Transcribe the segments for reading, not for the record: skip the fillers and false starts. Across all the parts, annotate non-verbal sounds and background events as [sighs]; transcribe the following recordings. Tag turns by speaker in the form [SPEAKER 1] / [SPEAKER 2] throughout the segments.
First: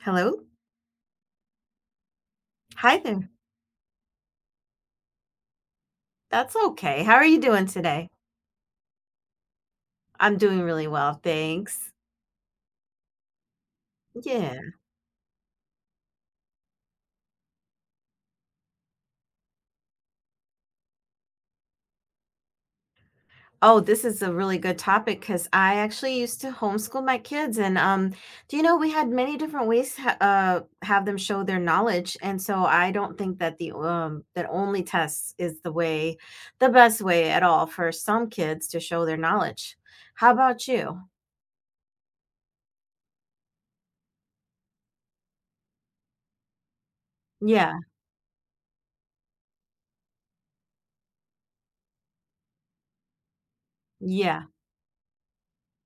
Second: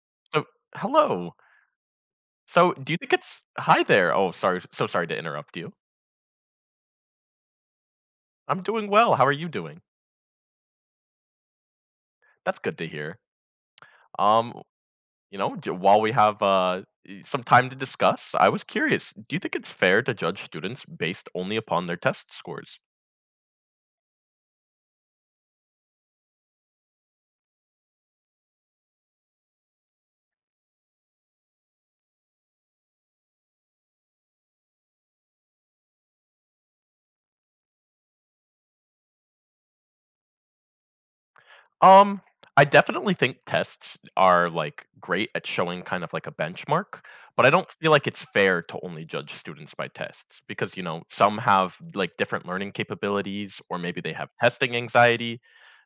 [SPEAKER 1] Hello?
[SPEAKER 2] So hello. So do
[SPEAKER 1] Hi
[SPEAKER 2] you think
[SPEAKER 1] there.
[SPEAKER 2] it's hi there. Oh, sorry. So sorry to interrupt you.
[SPEAKER 1] That's okay. How are you doing today?
[SPEAKER 2] I'm doing well. How are you doing?
[SPEAKER 1] I'm doing really well, thanks.
[SPEAKER 2] That's good to hear.
[SPEAKER 1] Yeah.
[SPEAKER 2] Um, you know, j- while we have y- some time to discuss, I was curious. Do you think it's fair to judge students based only upon their test scores?
[SPEAKER 1] Oh, this is a really good topic because I actually used to homeschool my kids, and do you know we had many different ways to have them show their knowledge, and so I don't think that the that only tests is the way, the best way at all for some kids to show their knowledge. How about you?
[SPEAKER 2] Um, I definitely think tests are, like, great at showing kind of like a benchmark, but I don't
[SPEAKER 1] Yeah,
[SPEAKER 2] feel like it's fair to only judge students by tests because, you know, some have, like, different learning capabilities or maybe they have
[SPEAKER 1] yeah,
[SPEAKER 2] testing anxiety.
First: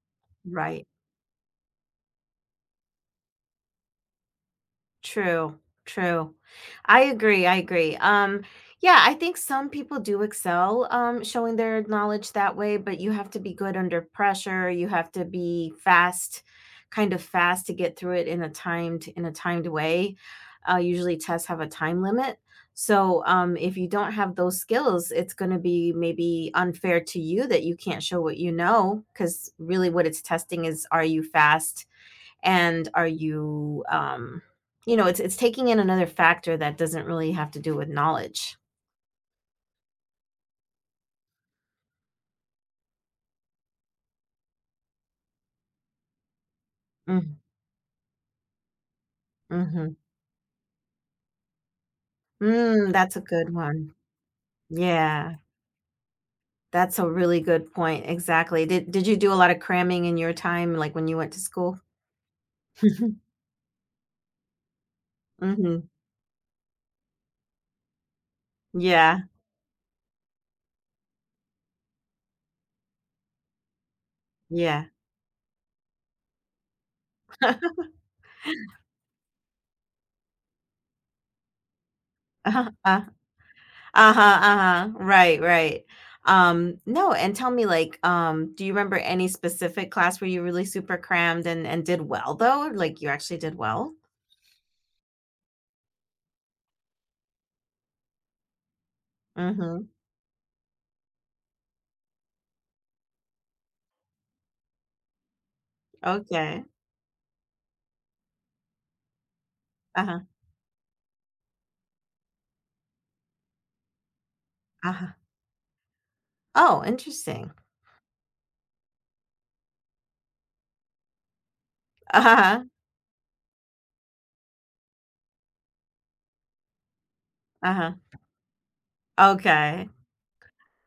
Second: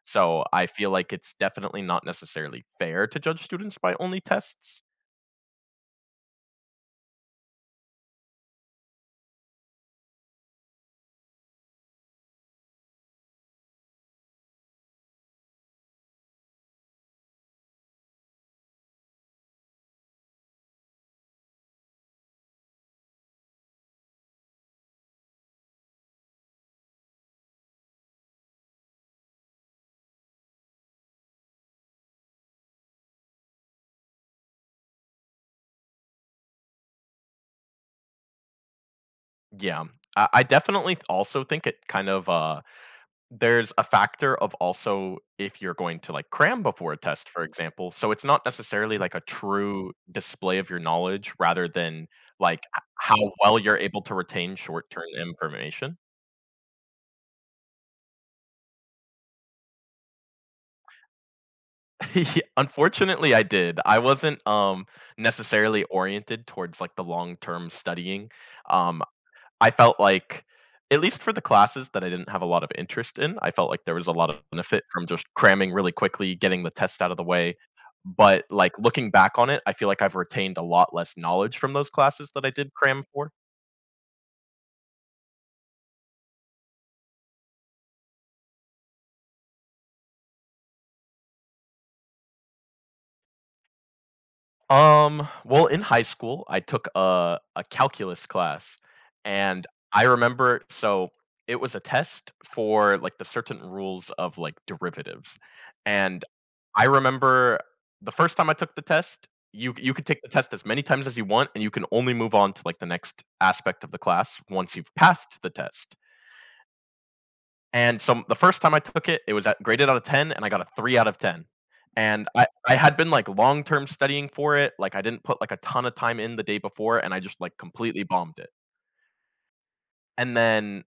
[SPEAKER 2] So, I
[SPEAKER 1] right.
[SPEAKER 2] feel like it's definitely not necessarily fair to judge students by only tests.
[SPEAKER 1] True, true. I agree, I agree. Yeah, I think some people do excel showing their knowledge that way, but you have to be good under pressure. You have to be fast, kind of fast to get through it in a timed way. Usually tests have a time limit. So if you don't have those skills, it's gonna be maybe unfair to you that you can't show what you know, because really what it's testing is, are you fast? And are you, you know it's taking in another factor that doesn't really have to do with knowledge.
[SPEAKER 2] Yeah. I definitely also think it kind of, there's a factor of also if you're going to, like, cram before a test, for
[SPEAKER 1] Mm,
[SPEAKER 2] example, so it's not necessarily, like, a true
[SPEAKER 1] mhm.
[SPEAKER 2] display of your knowledge rather than, like, h
[SPEAKER 1] Mm, that's
[SPEAKER 2] how
[SPEAKER 1] a good
[SPEAKER 2] well you're
[SPEAKER 1] one.
[SPEAKER 2] able to retain short-term
[SPEAKER 1] Yeah,
[SPEAKER 2] information.
[SPEAKER 1] that's a really good point, exactly. Did you do a lot of cramming in your time, like when you went to school?
[SPEAKER 2] [laughs] Ye
[SPEAKER 1] [laughs]
[SPEAKER 2] Unfortunately, I did. I wasn't, necessarily
[SPEAKER 1] Hmm.
[SPEAKER 2] oriented towards, like, the long-term studying. Um,
[SPEAKER 1] Yeah,
[SPEAKER 2] I felt like, at least for the classes that I didn't have a lot of interest in, I felt like there was a lot of
[SPEAKER 1] yeah.
[SPEAKER 2] benefit from just cramming really quickly, getting the test out of the way.
[SPEAKER 1] [laughs]
[SPEAKER 2] But like looking back on it, I feel like I've retained a lot less knowledge from those classes that I
[SPEAKER 1] Uh-huh,
[SPEAKER 2] did cram for.
[SPEAKER 1] uh-huh, uh-huh, right, right. No, and tell me, like, do you remember any specific class where you really super crammed and did well, though, like you actually did well?
[SPEAKER 2] Well, in high school, I took a calculus class, and
[SPEAKER 1] Mm-hmm.
[SPEAKER 2] I remember so it was a test for like the certain rules of like derivatives. And
[SPEAKER 1] Okay.
[SPEAKER 2] I remember the first time I took the test, you could
[SPEAKER 1] Uh-huh,
[SPEAKER 2] take the test as many times as you want, and you can only move on to like the next aspect of the class once you've
[SPEAKER 1] uh-huh.
[SPEAKER 2] passed the test.
[SPEAKER 1] Oh, interesting.
[SPEAKER 2] And so the first time I took it, it was at, graded out of 10, and I got a three out of 10. And I,
[SPEAKER 1] Uh-huh,
[SPEAKER 2] I had been like long term studying for it. Like I didn't put like a ton of time in the day before, and I just like
[SPEAKER 1] uh-huh.
[SPEAKER 2] completely bombed it.
[SPEAKER 1] Okay.
[SPEAKER 2] And then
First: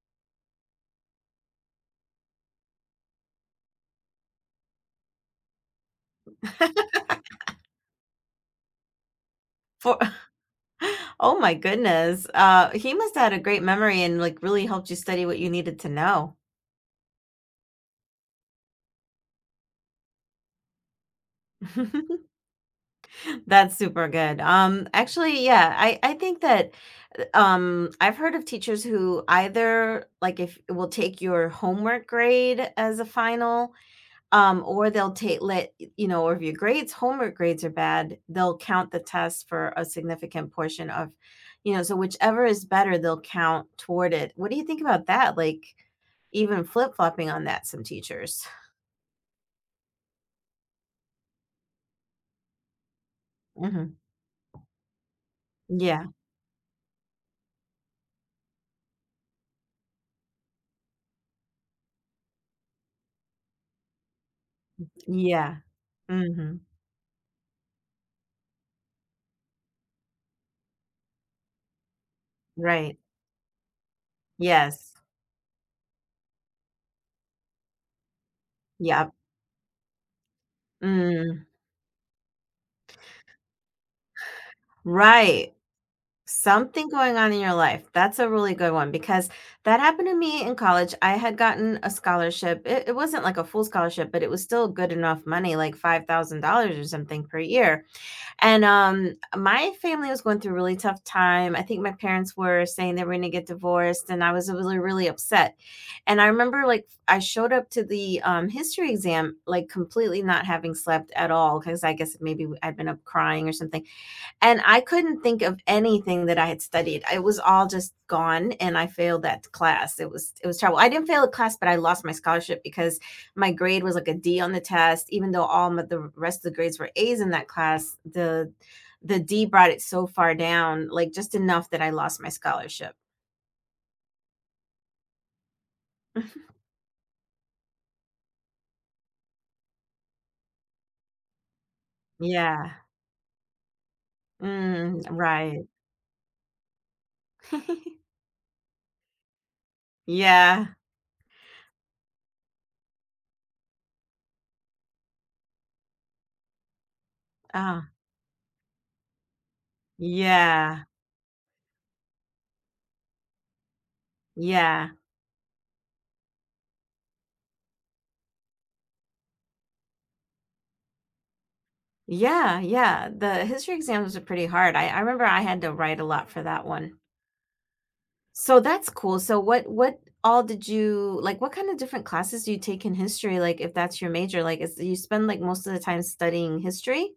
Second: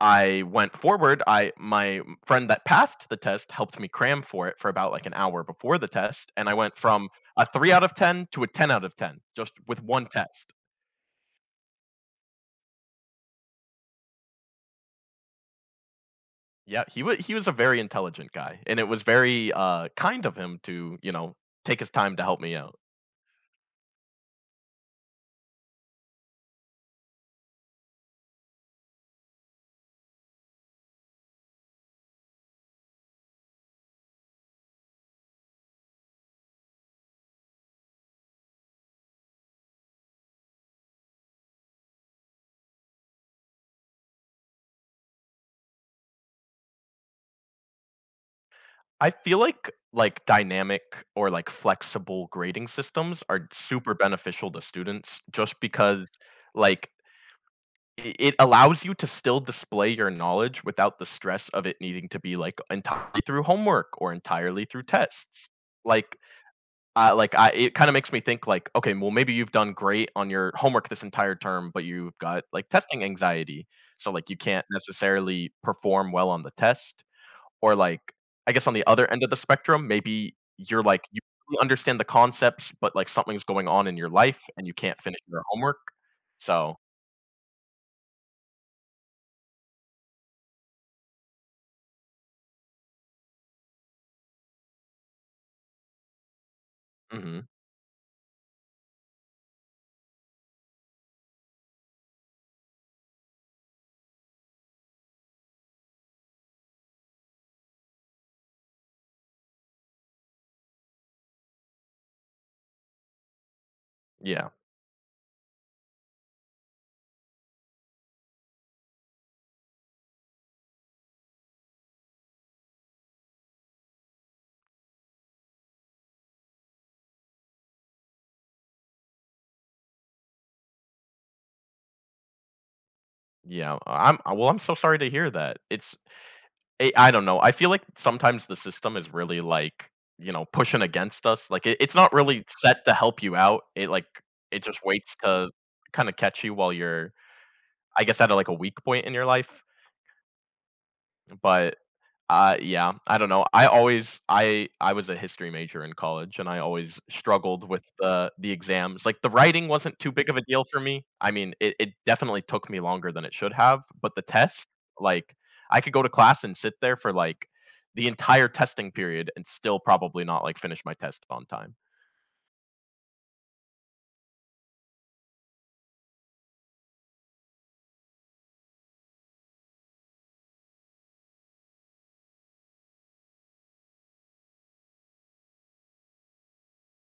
[SPEAKER 2] I went forward, I my friend that passed the test helped me cram for it for about, like, an hour before the test, and I went from a 3 out of 10 to a 10 out of 10 just with
[SPEAKER 1] For
[SPEAKER 2] 1
[SPEAKER 1] [laughs]
[SPEAKER 2] test.
[SPEAKER 1] oh my goodness. He must have had a great memory and, like, really helped you study what you needed to know.
[SPEAKER 2] Yeah, he was a very intelligent guy, and it was very, kind of him to, you know, take his time to
[SPEAKER 1] [laughs]
[SPEAKER 2] help me out.
[SPEAKER 1] That's super good. Actually, yeah, I think that, I've heard of teachers who either, like, if will take your homework grade as a final. Or they'll take let you know, or if your homework grades are bad, they'll count the test for a significant portion of, so whichever is better, they'll count toward it. What do you think about that? Like, even flip-flopping on that, some teachers.
[SPEAKER 2] I feel like dynamic or, like, flexible grading systems are super
[SPEAKER 1] Mhm.
[SPEAKER 2] beneficial to students just
[SPEAKER 1] Yeah.
[SPEAKER 2] because, like I it allows you to still display your knowledge without the stress of it needing to be, like, entirely through homework or entirely through tests.
[SPEAKER 1] Yeah.
[SPEAKER 2] Like,
[SPEAKER 1] Mhm.
[SPEAKER 2] like, I it kinda makes me think, like, "Okay, well, maybe you've done great on your homework this entire term, but you've got, like,
[SPEAKER 1] Right.
[SPEAKER 2] testing anxiety, so, like, you can't
[SPEAKER 1] Yes.
[SPEAKER 2] necessarily perform well on the test." Or, like, I guess on the other
[SPEAKER 1] Yep.
[SPEAKER 2] end of the spectrum, maybe you're, you
[SPEAKER 1] Mm.
[SPEAKER 2] really understand the concepts, but, like, something's going on in your life and you can't finish your
[SPEAKER 1] Right.
[SPEAKER 2] homework. So
[SPEAKER 1] Something going on in your life. That's a really good one because that happened to me in college. I had gotten a scholarship. It wasn't like a full scholarship, but it was still good enough money, like $5,000 or something per
[SPEAKER 2] Mhm,
[SPEAKER 1] year. And my family was going through a really tough time. I think my parents were saying they were going to get divorced, and I was really, really upset. And I remember, like, I showed up to the history exam, like completely not having slept at all because I guess maybe I'd been up crying or something,
[SPEAKER 2] yeah.
[SPEAKER 1] and I couldn't think of anything that I had studied. It was all just gone, and I failed that class. It was, it was terrible. I didn't fail a class, but I lost my scholarship because my grade was like a D on the test, even though the rest of the grades were A's in that class. The D brought it so far down, like just enough that I lost my scholarship.
[SPEAKER 2] Yeah, I'm well, I'm so sorry to hear that. It's
[SPEAKER 1] [laughs]
[SPEAKER 2] I don't know. I feel like sometimes the system is really like, you know, pushing against us. Like it's not really
[SPEAKER 1] Yeah.
[SPEAKER 2] set to help you out. It like it just
[SPEAKER 1] Mm,
[SPEAKER 2] waits to
[SPEAKER 1] right.
[SPEAKER 2] kind of catch you while you're I
[SPEAKER 1] [laughs]
[SPEAKER 2] guess at a, like a weak point in your life.
[SPEAKER 1] Yeah.
[SPEAKER 2] But yeah, I don't know. I always I was a history major in college, and I always struggled with
[SPEAKER 1] Oh,
[SPEAKER 2] the exams. Like, the writing wasn't too big of a deal for
[SPEAKER 1] yeah.
[SPEAKER 2] me. I mean, it definitely took me longer than it should have, but the test,
[SPEAKER 1] Yeah.
[SPEAKER 2] like, I could go to class and sit there for, like, the entire testing period and still probably not, like, finish my test on time.
[SPEAKER 1] Yeah, yeah. The history exams are pretty hard. I remember I had to write a lot for that one. So that's cool. So what all did you like, what kind of different classes do you take in history? Like, if that's your major, like, is you spend like most of the time studying history?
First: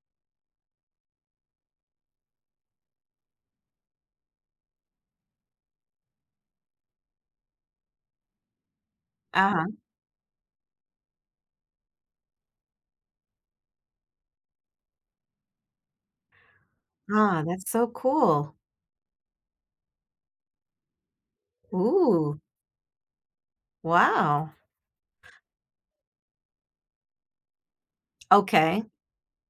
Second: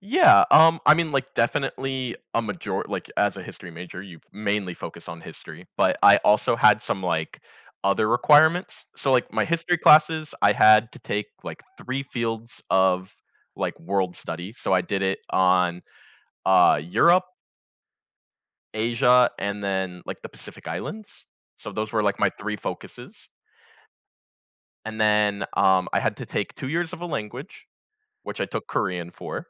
[SPEAKER 2] Yeah, I mean, like, definitely as a history major, you mainly focus on history, but I also had some, like, other requirements. So, like, my
[SPEAKER 1] Uh-huh.
[SPEAKER 2] history classes, I had to take, like, 3 fields of, like, world study. So I did it on, Europe,
[SPEAKER 1] Ah, that's so cool.
[SPEAKER 2] Asia, and then, like, the Pacific Islands. So those were, like, my
[SPEAKER 1] Ooh,
[SPEAKER 2] 3 focuses.
[SPEAKER 1] wow.
[SPEAKER 2] And then, I had to take 2 years of a language, which I took
[SPEAKER 1] Okay.
[SPEAKER 2] Korean for.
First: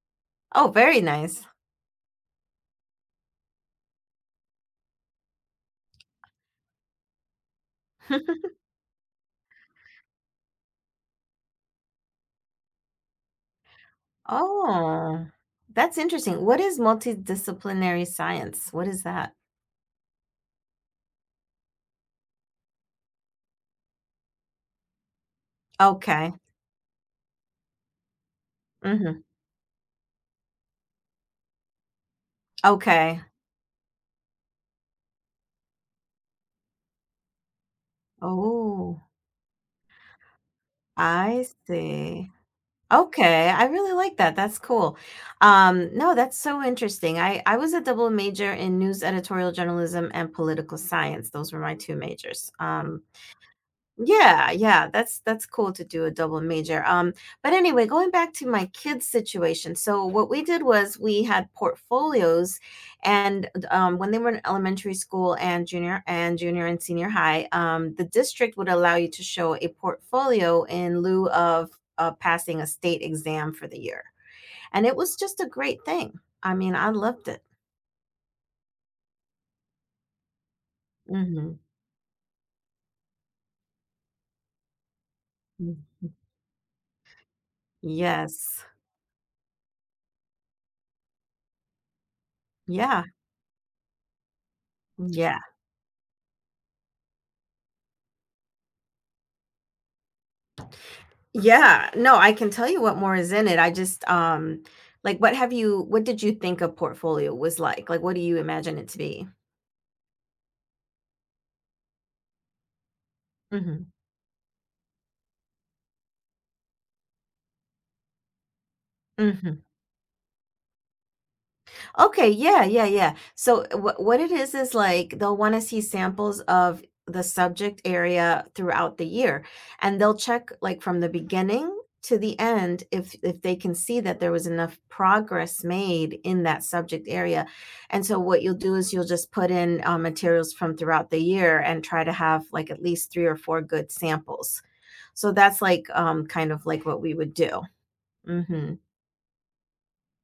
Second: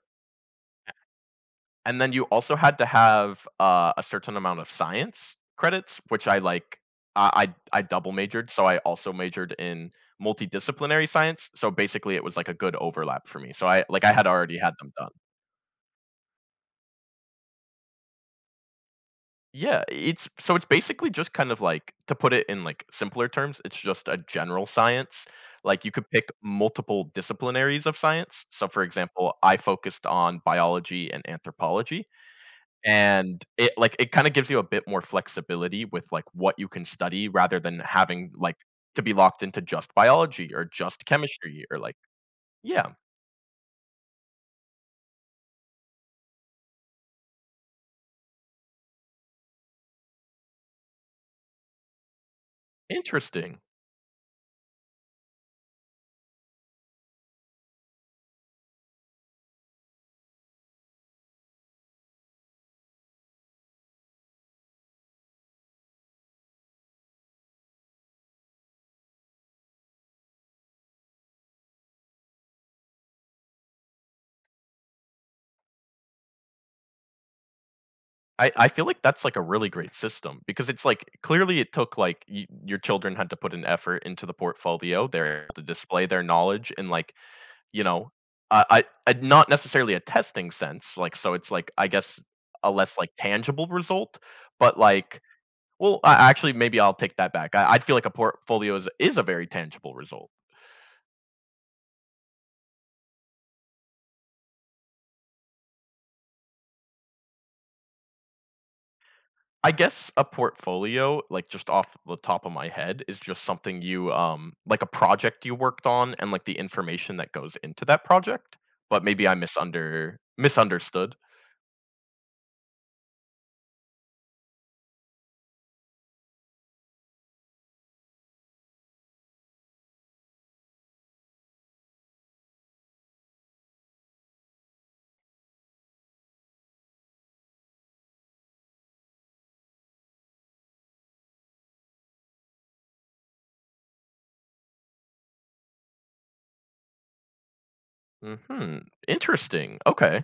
[SPEAKER 1] Oh, very nice. [laughs]
[SPEAKER 2] And then you also had to have a certain amount of science credits, which I like. I, I double majored, so I also majored in multidisciplinary science. So basically, it was like a good overlap for me. So I had already had them done.
[SPEAKER 1] Oh, that's interesting. What is multidisciplinary science? What is that?
[SPEAKER 2] Yeah, it's basically just kind of like to put it in like simpler terms, it's just a general science. Like you could pick
[SPEAKER 1] Okay.
[SPEAKER 2] multiple disciplinaries of science. So for
[SPEAKER 1] Hmm.
[SPEAKER 2] example, I focused on biology and anthropology.
[SPEAKER 1] Okay.
[SPEAKER 2] And it, like, it kinda gives you a bit more flexibility with, like, what you can study rather than having, like,
[SPEAKER 1] Oh.
[SPEAKER 2] to be locked into just biology or just
[SPEAKER 1] I
[SPEAKER 2] chemistry, or like
[SPEAKER 1] see.
[SPEAKER 2] yeah,
[SPEAKER 1] Okay, I really like that. That's cool. No, that's so interesting. I was a double major in news editorial journalism and political science. Those were my two majors.
[SPEAKER 2] interesting.
[SPEAKER 1] Yeah, yeah, that's cool to do a double major. But anyway, going back to my kids' situation. So what we did was we had portfolios, and when they were in elementary school and junior and senior high, the district would allow you to show a portfolio in lieu of passing a state exam for the year, and it was just a great thing. I mean, I loved it.
[SPEAKER 2] I feel like that's, like, a really great system because it's, like,
[SPEAKER 1] Hmm.
[SPEAKER 2] clearly it took, like, y your children had to put an effort into the portfolio. They're able to display their knowledge and, like, you know,
[SPEAKER 1] Yes.
[SPEAKER 2] I not necessarily a testing sense, like, so it's, like, I guess, a less,
[SPEAKER 1] Yeah.
[SPEAKER 2] like, tangible result, but, like,
[SPEAKER 1] Yeah.
[SPEAKER 2] well, I actually, maybe I'll take that back. I feel like a portfolio is a very tangible result.
[SPEAKER 1] Yeah, no, I can tell you what more is in it. I just like, what did you think a portfolio was like? Like, what do you imagine it to be?
[SPEAKER 2] I guess a portfolio, like just off the top of my head, is just something you like a project you worked on and like the information that goes into that project. But maybe I
[SPEAKER 1] Mhm.
[SPEAKER 2] misunderstood.
[SPEAKER 1] Okay, yeah, yeah, yeah. So, what it is like, they'll want to see samples of the subject area throughout the year, and they'll check, like, from the beginning to the end if they can see that there was enough progress made in that subject area. And so what you'll do is you'll just put in materials from throughout the year and try to have like at least three or four good samples. So that's like kind of like what we would do. Hmm.
[SPEAKER 2] Hmm. Interesting. Okay.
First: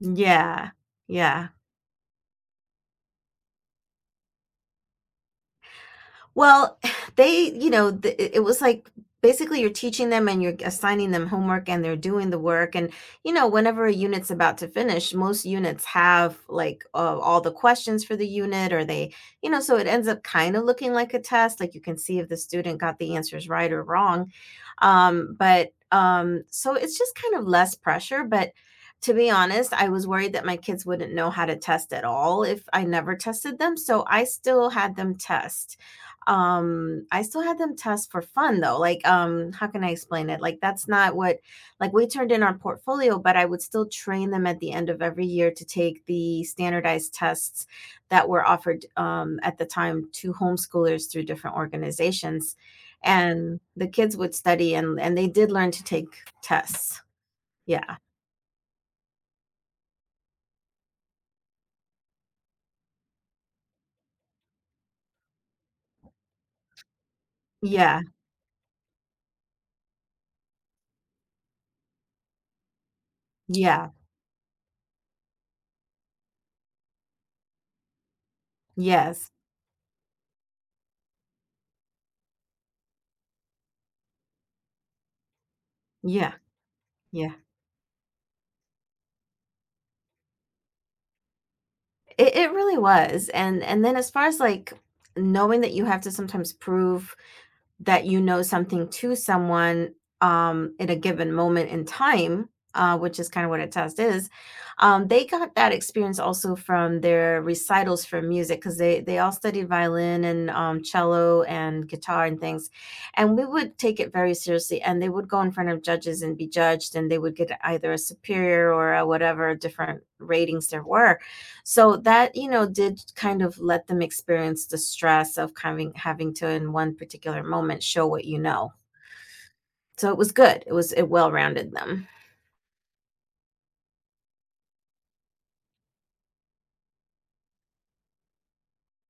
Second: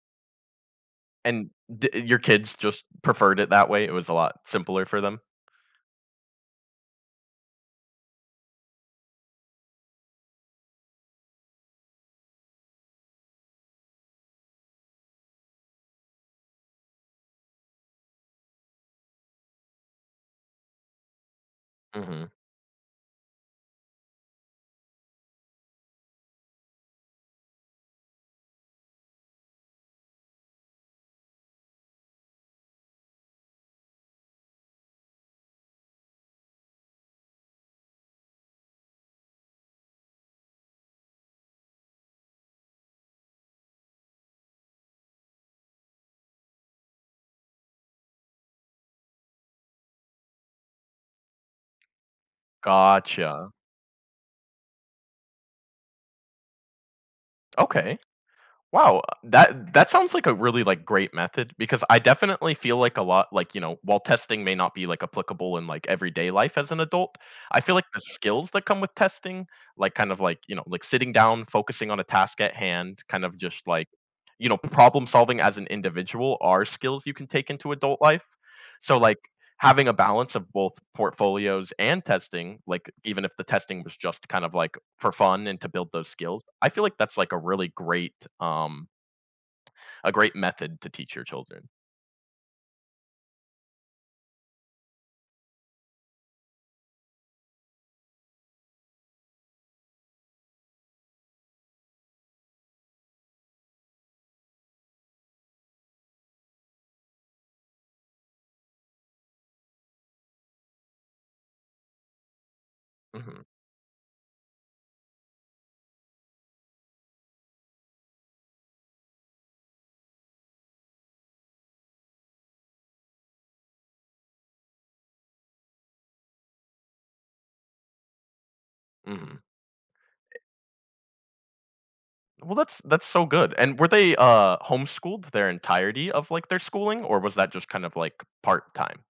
[SPEAKER 1] Yeah. Yeah.
[SPEAKER 2] And your kids just preferred it that way. It was a lot simpler for them.
[SPEAKER 1] Well, [sighs] they, it was like, basically you're teaching them and you're assigning them homework and they're doing the work. And, you know, whenever a unit's about to finish, most units have like all the questions for the unit, or they, so it ends up kind of looking like a test. Like, you can see if
[SPEAKER 2] Hmm.
[SPEAKER 1] the student got the answers right or wrong. But so it's just kind of less pressure. But to be honest, I was worried that my kids wouldn't know how to test at all if I never tested them. So I still had them test. I still had them test for fun though. Like, how can I explain it? Like, that's not what, like, we turned in our portfolio, but I would still train them at the end of every year to take the standardized tests that were offered at the time to homeschoolers through different organizations,
[SPEAKER 2] Gotcha.
[SPEAKER 1] and the kids would study and they did learn to take tests. Yeah.
[SPEAKER 2] Okay. Wow, that sounds like a really, like, great method because I definitely feel like a lot like, you know, while testing may not be, like, applicable in, like, everyday life as an adult, I feel like the
[SPEAKER 1] Yeah.
[SPEAKER 2] skills that come with testing, like, kind of like, you know, like, sitting down, focusing on a task at hand, kind of just, like,
[SPEAKER 1] Yeah.
[SPEAKER 2] you know, problem solving as an individual are skills you can take into adult life. So, like
[SPEAKER 1] Yes.
[SPEAKER 2] having a balance of both portfolios and testing, like even if the testing was just kind of like for fun and to build those
[SPEAKER 1] Yeah.
[SPEAKER 2] skills, I feel like that's like
[SPEAKER 1] Yeah.
[SPEAKER 2] a really great um a great method to teach your children.
[SPEAKER 1] It really was, and then as far as, like, knowing that you have to sometimes prove that you know something to someone, at a given moment in time, which is kind of what a test is, they got that experience also from their recitals for music because they all studied violin and, cello and guitar and things, and
[SPEAKER 2] Hmm,
[SPEAKER 1] we would take it very seriously. And they would go in front of judges and be judged, and they would get either a superior or a whatever different ratings there were, so that, you know, did kind of let them experience the stress of having to, in one particular moment, show what you know.
[SPEAKER 2] hmm.
[SPEAKER 1] So it was good. It was, it well-rounded them.
[SPEAKER 2] Well, that's so good. And were they homeschooled their entirety of like their schooling, or was that just kind of like part time?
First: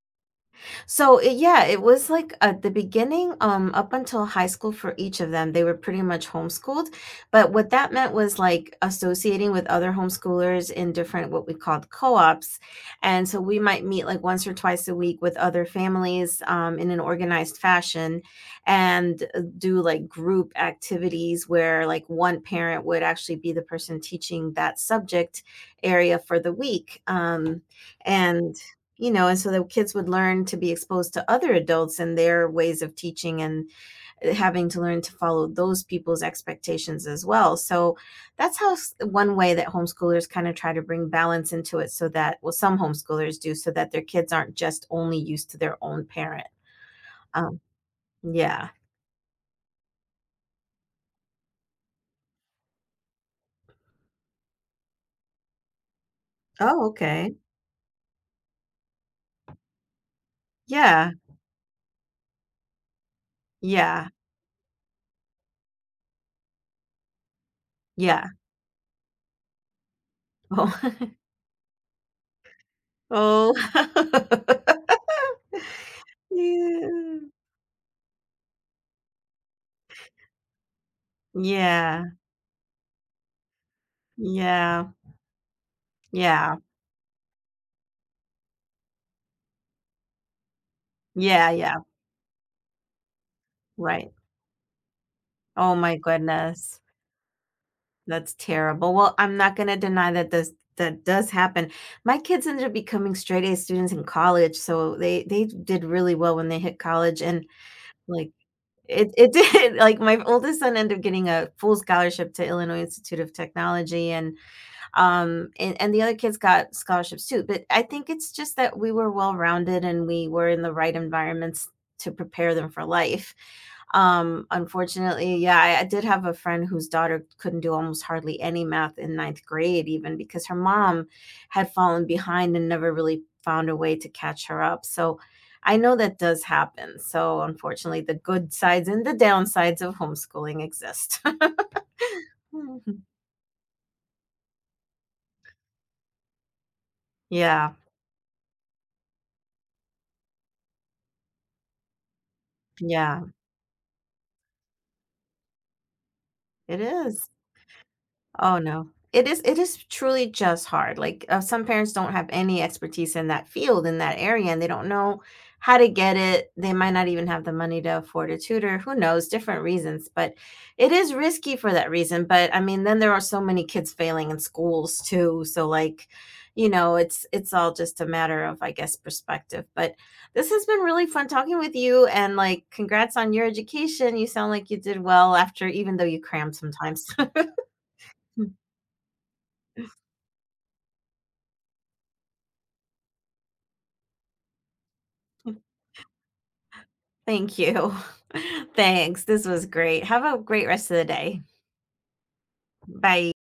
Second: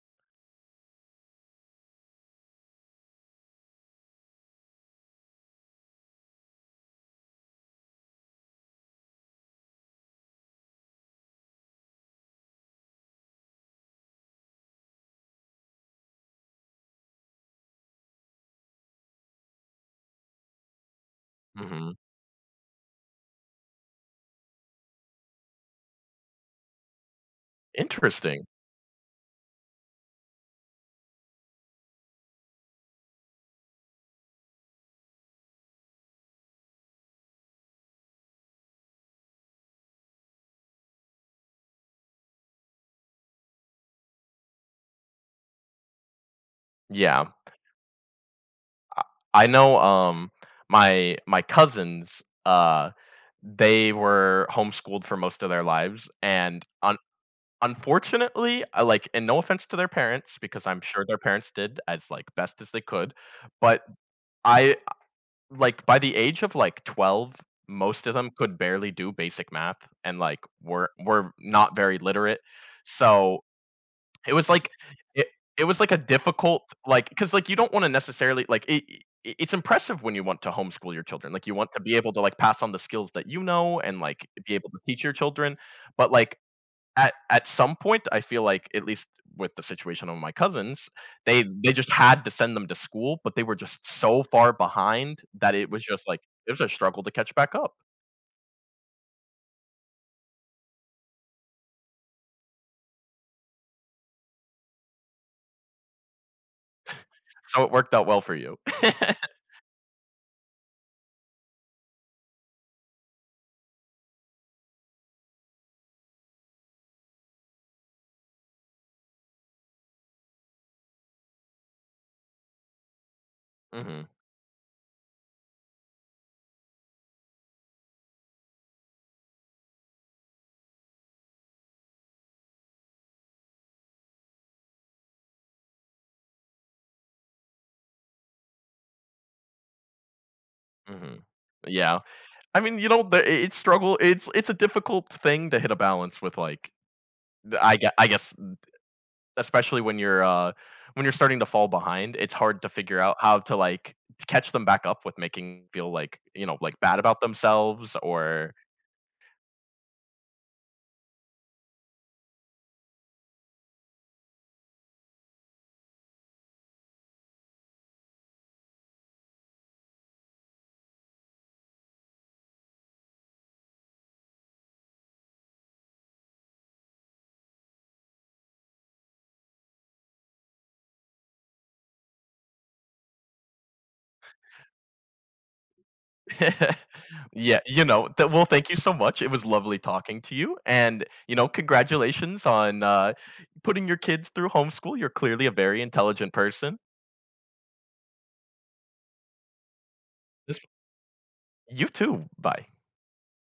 [SPEAKER 1] So, it yeah, it was like at the beginning, up until high school for each of them, they were pretty much homeschooled. But what that meant was like associating with other homeschoolers in different what we called co-ops. And so we might meet like once or twice a week with other families, in an organized fashion, and do like group activities where,
[SPEAKER 2] Hmm.
[SPEAKER 1] like, one parent would actually be the person teaching that subject area for the week.
[SPEAKER 2] Interesting.
[SPEAKER 1] And, and so the kids would learn to be exposed to other adults and their ways of teaching, and having to learn to follow those people's expectations as well. So that's how one way that homeschoolers kind of try to bring balance into it, so that, well, some homeschoolers do, so that their kids aren't just only used to their own parent.
[SPEAKER 2] Yeah,
[SPEAKER 1] Um, yeah.
[SPEAKER 2] I, I know. My cousins they were homeschooled for most of their lives. And
[SPEAKER 1] Oh, okay.
[SPEAKER 2] unfortunately, I like and no offense to their parents because I'm sure
[SPEAKER 1] Yeah.
[SPEAKER 2] their parents did as, like, best as they could, but
[SPEAKER 1] Yeah.
[SPEAKER 2] I like, by the age of, like, 12, most of them
[SPEAKER 1] Yeah.
[SPEAKER 2] could barely do basic math and, like,
[SPEAKER 1] Oh.
[SPEAKER 2] were not very literate.
[SPEAKER 1] [laughs]
[SPEAKER 2] So,
[SPEAKER 1] Oh.
[SPEAKER 2] it was like
[SPEAKER 1] [laughs]
[SPEAKER 2] it it was, like, a difficult,
[SPEAKER 1] Yeah.
[SPEAKER 2] you don't wanna necessarily like, it's impressive when you want to homeschool your children, like, you want to be
[SPEAKER 1] Yeah.
[SPEAKER 2] able to, like, pass on the skills that you know and, like, be able to
[SPEAKER 1] Yeah.
[SPEAKER 2] teach your children, but, like,
[SPEAKER 1] Yeah.
[SPEAKER 2] at some point, I feel like, at least with the situation of my cousins,
[SPEAKER 1] Yeah.
[SPEAKER 2] they
[SPEAKER 1] Yeah.
[SPEAKER 2] just had to send them to school, but they were just
[SPEAKER 1] Right.
[SPEAKER 2] so far behind that it
[SPEAKER 1] Oh
[SPEAKER 2] was
[SPEAKER 1] my
[SPEAKER 2] just like it was a
[SPEAKER 1] goodness.
[SPEAKER 2] struggle to catch back up.
[SPEAKER 1] That's terrible. Well, I'm not gonna deny that this that does happen. My kids ended up becoming straight A students in college, so they did really well when they hit college, and
[SPEAKER 2] So it worked out well
[SPEAKER 1] like
[SPEAKER 2] for you. [laughs]
[SPEAKER 1] it [laughs] did, like my oldest son ended up getting a full scholarship to Illinois Institute of Technology, and and the other kids got scholarships too, but I think it's just that we were well rounded and we were in the right environments to prepare them for life.
[SPEAKER 2] Mhm,
[SPEAKER 1] Unfortunately, yeah, I did have a friend whose daughter couldn't do almost hardly any math in ninth grade even, because her mom had fallen behind and never really found a way to catch her up. So I know that does happen, so unfortunately the good sides and the downsides of homeschooling exist.
[SPEAKER 2] mhm. Yeah. I mean, you know, the
[SPEAKER 1] [laughs]
[SPEAKER 2] I it's struggle it's a difficult thing to hit a balance with, like, the
[SPEAKER 1] Yeah,
[SPEAKER 2] I gue I guess, especially when you're starting to fall behind, it's hard to figure out
[SPEAKER 1] yeah,
[SPEAKER 2] how to, like, catch them back up with making feel like, you know,
[SPEAKER 1] it
[SPEAKER 2] like, bad about
[SPEAKER 1] is.
[SPEAKER 2] themselves or
[SPEAKER 1] Oh, no. It is, it is truly just hard, like, some parents don't have any expertise in that field, in that area, and they don't know how to get it. They might not even have the money to afford a tutor, who knows, different reasons, but it is risky for that reason. But, I mean, then there are so many kids failing in schools too, so, like, you know, it's all just a matter of, I guess, perspective. But this has been really fun talking with you, and, like, congrats on your education, you sound like you did well after, even though you crammed
[SPEAKER 2] [laughs]
[SPEAKER 1] sometimes.
[SPEAKER 2] yeah, you know, th
[SPEAKER 1] [laughs]
[SPEAKER 2] well, thank you so much. It was lovely talking to you, and, you know, congratulations on, putting your kids through homeschool. You're clearly a very intelligent person.
[SPEAKER 1] Thank you. [laughs] Thanks. This was great. Have a
[SPEAKER 2] This
[SPEAKER 1] great rest of the day.
[SPEAKER 2] You too. Bye.
[SPEAKER 1] Bye.